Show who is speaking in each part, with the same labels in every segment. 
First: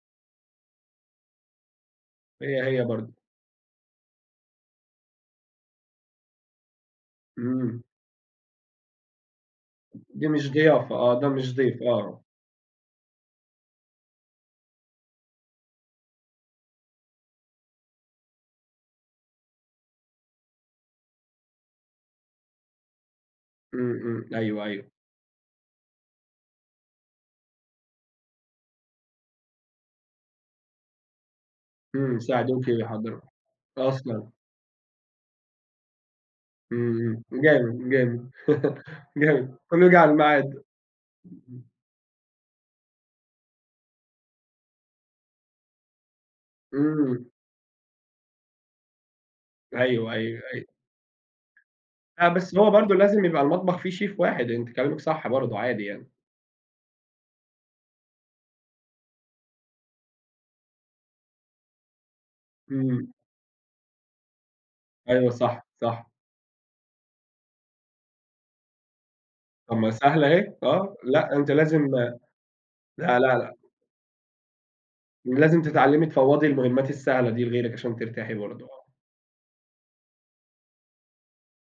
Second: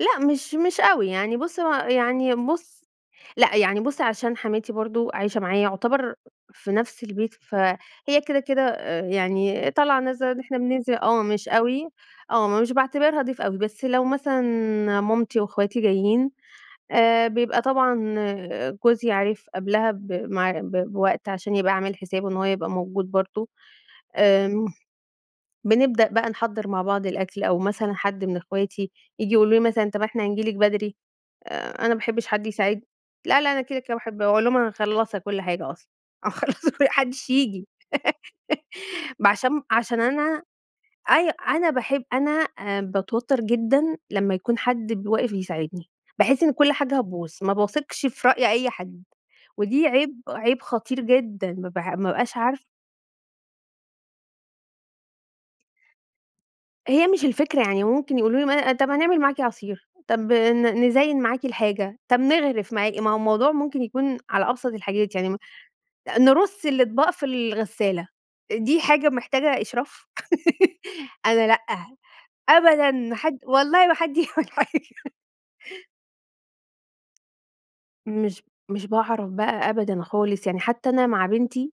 Speaker 1: لأ مش مش أوي، يعني بُصّ هو يعني
Speaker 2: هي،
Speaker 1: بُصّ
Speaker 2: هي، برضو.
Speaker 1: لأ يعني بُصّ، عشان حماتي برضو عايشة معايا يُعتبر في نَفس البيت،
Speaker 2: إمم.
Speaker 1: فهي كده، كده، آآ، يعني طالعة
Speaker 2: دي
Speaker 1: نازلة، آدي
Speaker 2: مش
Speaker 1: إحنا
Speaker 2: ضيافة
Speaker 1: بننزل
Speaker 2: آه
Speaker 1: آه
Speaker 2: ده
Speaker 1: مش
Speaker 2: مش ضيف
Speaker 1: أوي،
Speaker 2: آه.
Speaker 1: آه مش باعتبرها ضيف أوي، بس لو مثلًا مامتي وإخواتي جايين آآ، بيبقى طبعًا جوزي عارف قبلها ب مع ب بوقت عشان يبقى عامل حسابه إن هو يبقى موجود برضو،
Speaker 2: إمم، إمم، أيوه،
Speaker 1: آآ،
Speaker 2: أيوه.
Speaker 1: بنبدأ بقى نحضّر مع بعض الأكْل، أو مثلًا حد من إخواتي ييجي يقولوا لي مثلًا طب إحنا نيجي لِك بدري، آآ، أنا ما
Speaker 2: إمم،
Speaker 1: باحبش حد
Speaker 2: يساعدوكِ
Speaker 1: يساعدني
Speaker 2: ويحضّروا،
Speaker 1: لا لأ أنا كده، كده، باحب
Speaker 2: أصلًا!
Speaker 1: أقول لهم أنا مخلصة كُلّ حاجة أصلًا، آه مخلصة كلّ ما
Speaker 2: إمم،
Speaker 1: حدش
Speaker 2: امم،
Speaker 1: ييجي.
Speaker 2: جامد، جامد،
Speaker 1: ما
Speaker 2: جامد
Speaker 1: عشان
Speaker 2: كله جه
Speaker 1: عشان
Speaker 2: على
Speaker 1: أنا
Speaker 2: الميعاد. امم،
Speaker 1: أي أنا
Speaker 2: امم
Speaker 1: باحب أنا آآ، باتوتر جدًا لمّا يكون حد ب واقف يساعدني، باحس إن كُلّ حاجة
Speaker 2: إمم.
Speaker 1: هتبوظ، ما باثقش في رأي أي حد، ودي
Speaker 2: أيوه،
Speaker 1: عيب،
Speaker 2: أيوه،
Speaker 1: عيب
Speaker 2: أيوه.
Speaker 1: خطير جدًا، ما ب ما
Speaker 2: لأ
Speaker 1: بابقاش
Speaker 2: بس
Speaker 1: عارفة
Speaker 2: هو برضو لازم يبقى المطبخ فيه شيف واحد، أنتِ كلامِك صح برضو عادي يعني.
Speaker 1: هي مش الفكرة يعني ممكن يقولوا لي ما أنا طب هنعمل معاكِ عصير، طب ن نزين معاكِ الحاجة، طب نغرف معاكِ،
Speaker 2: إمم.
Speaker 1: ما هو الموضوع ممكن يكون على أبسط الحاجات يعني
Speaker 2: أيوه
Speaker 1: م
Speaker 2: صح صح.
Speaker 1: نرُصّ الأطباق في الغسالة، دي حاجة محتاجة
Speaker 2: طب ما هي
Speaker 1: إشراف؟
Speaker 2: سهلة أهي، آه، لأ
Speaker 1: أنا
Speaker 2: أنتِ
Speaker 1: لأ،
Speaker 2: لازم
Speaker 1: أبدًا ما
Speaker 2: لا، لا،
Speaker 1: حد
Speaker 2: لا.
Speaker 1: والله ما حد يعمل حاجة.
Speaker 2: لازم تتعلمي تفوّضي المهمات السهلة دي لغيرِك عشان ترتاحي
Speaker 1: مش
Speaker 2: برضو آه.
Speaker 1: مش باعرف بقى أبدًا خالص، يعني حتى أنا مع بنتي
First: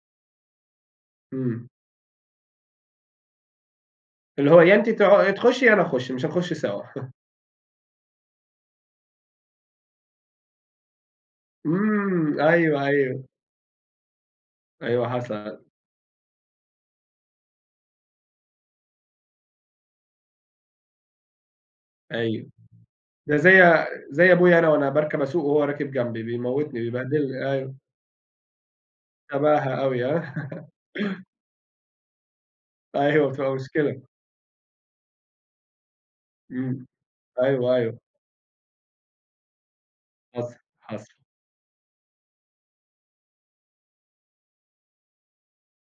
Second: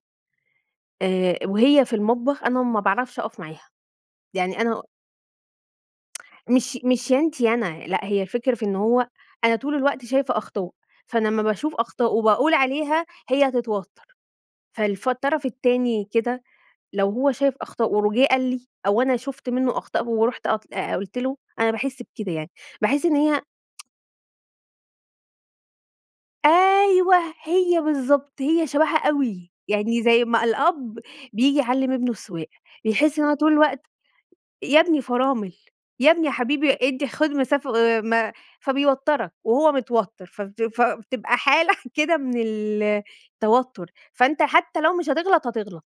Speaker 1: آآ،
Speaker 2: إمم.
Speaker 1: وهي في المطبخ أنا ما باعرفش أقف معاها،
Speaker 2: اللي هو
Speaker 1: يعني
Speaker 2: يا
Speaker 1: أنا
Speaker 2: أنتِ ت تخشي يا أنا أخش، مش هنخش
Speaker 1: مش
Speaker 2: سوا.
Speaker 1: مش يا أنتِ يا أنا، لأ هي الفكرة في إن هو أنا طول الوقت شايفة أخطاء، فأنا امّا باشوف أخطاء
Speaker 2: إمم،
Speaker 1: وباقول
Speaker 2: أيوه،
Speaker 1: عليها
Speaker 2: أيوه.
Speaker 1: هي هتتوتر،
Speaker 2: أيوه
Speaker 1: فالف الطرف
Speaker 2: حصل.
Speaker 1: التاني كده لو هو شايف أخطاء و وجه قال لي أو أنا شُفت منه أخطاء ورُحت أط آآ، قُلت له أنا باحس بكده
Speaker 2: أيوه،
Speaker 1: يعني، باحس إن
Speaker 2: ده
Speaker 1: هي
Speaker 2: زي زي أبويا أنا وأنا باركب أسوق وهو راكب جنبي، بيموتني،
Speaker 1: أيوه
Speaker 2: بيبهدلني، أيوه.
Speaker 1: هي بالضبط، هي شبهها أوي،
Speaker 2: شبهها
Speaker 1: يعني
Speaker 2: أوي
Speaker 1: زي ما
Speaker 2: ها؟
Speaker 1: الأب بييجي يعلّم ابنه السواقة بيحس إن
Speaker 2: أيوه
Speaker 1: هو
Speaker 2: بتبقى
Speaker 1: طول الوقت:
Speaker 2: مشكلة.
Speaker 1: يا ابني فرامل، يا ابني يا حبيبي
Speaker 2: إمم،
Speaker 1: إدي خد مسافة
Speaker 2: أيوه، أيوه.
Speaker 1: آآ م فبيوترك وهو متوتر
Speaker 2: حصل،
Speaker 1: فبت
Speaker 2: حصل.
Speaker 1: فبتبقى حالة كده من التوتر، فأنت حتى لو مش هتغلط، هتغلط.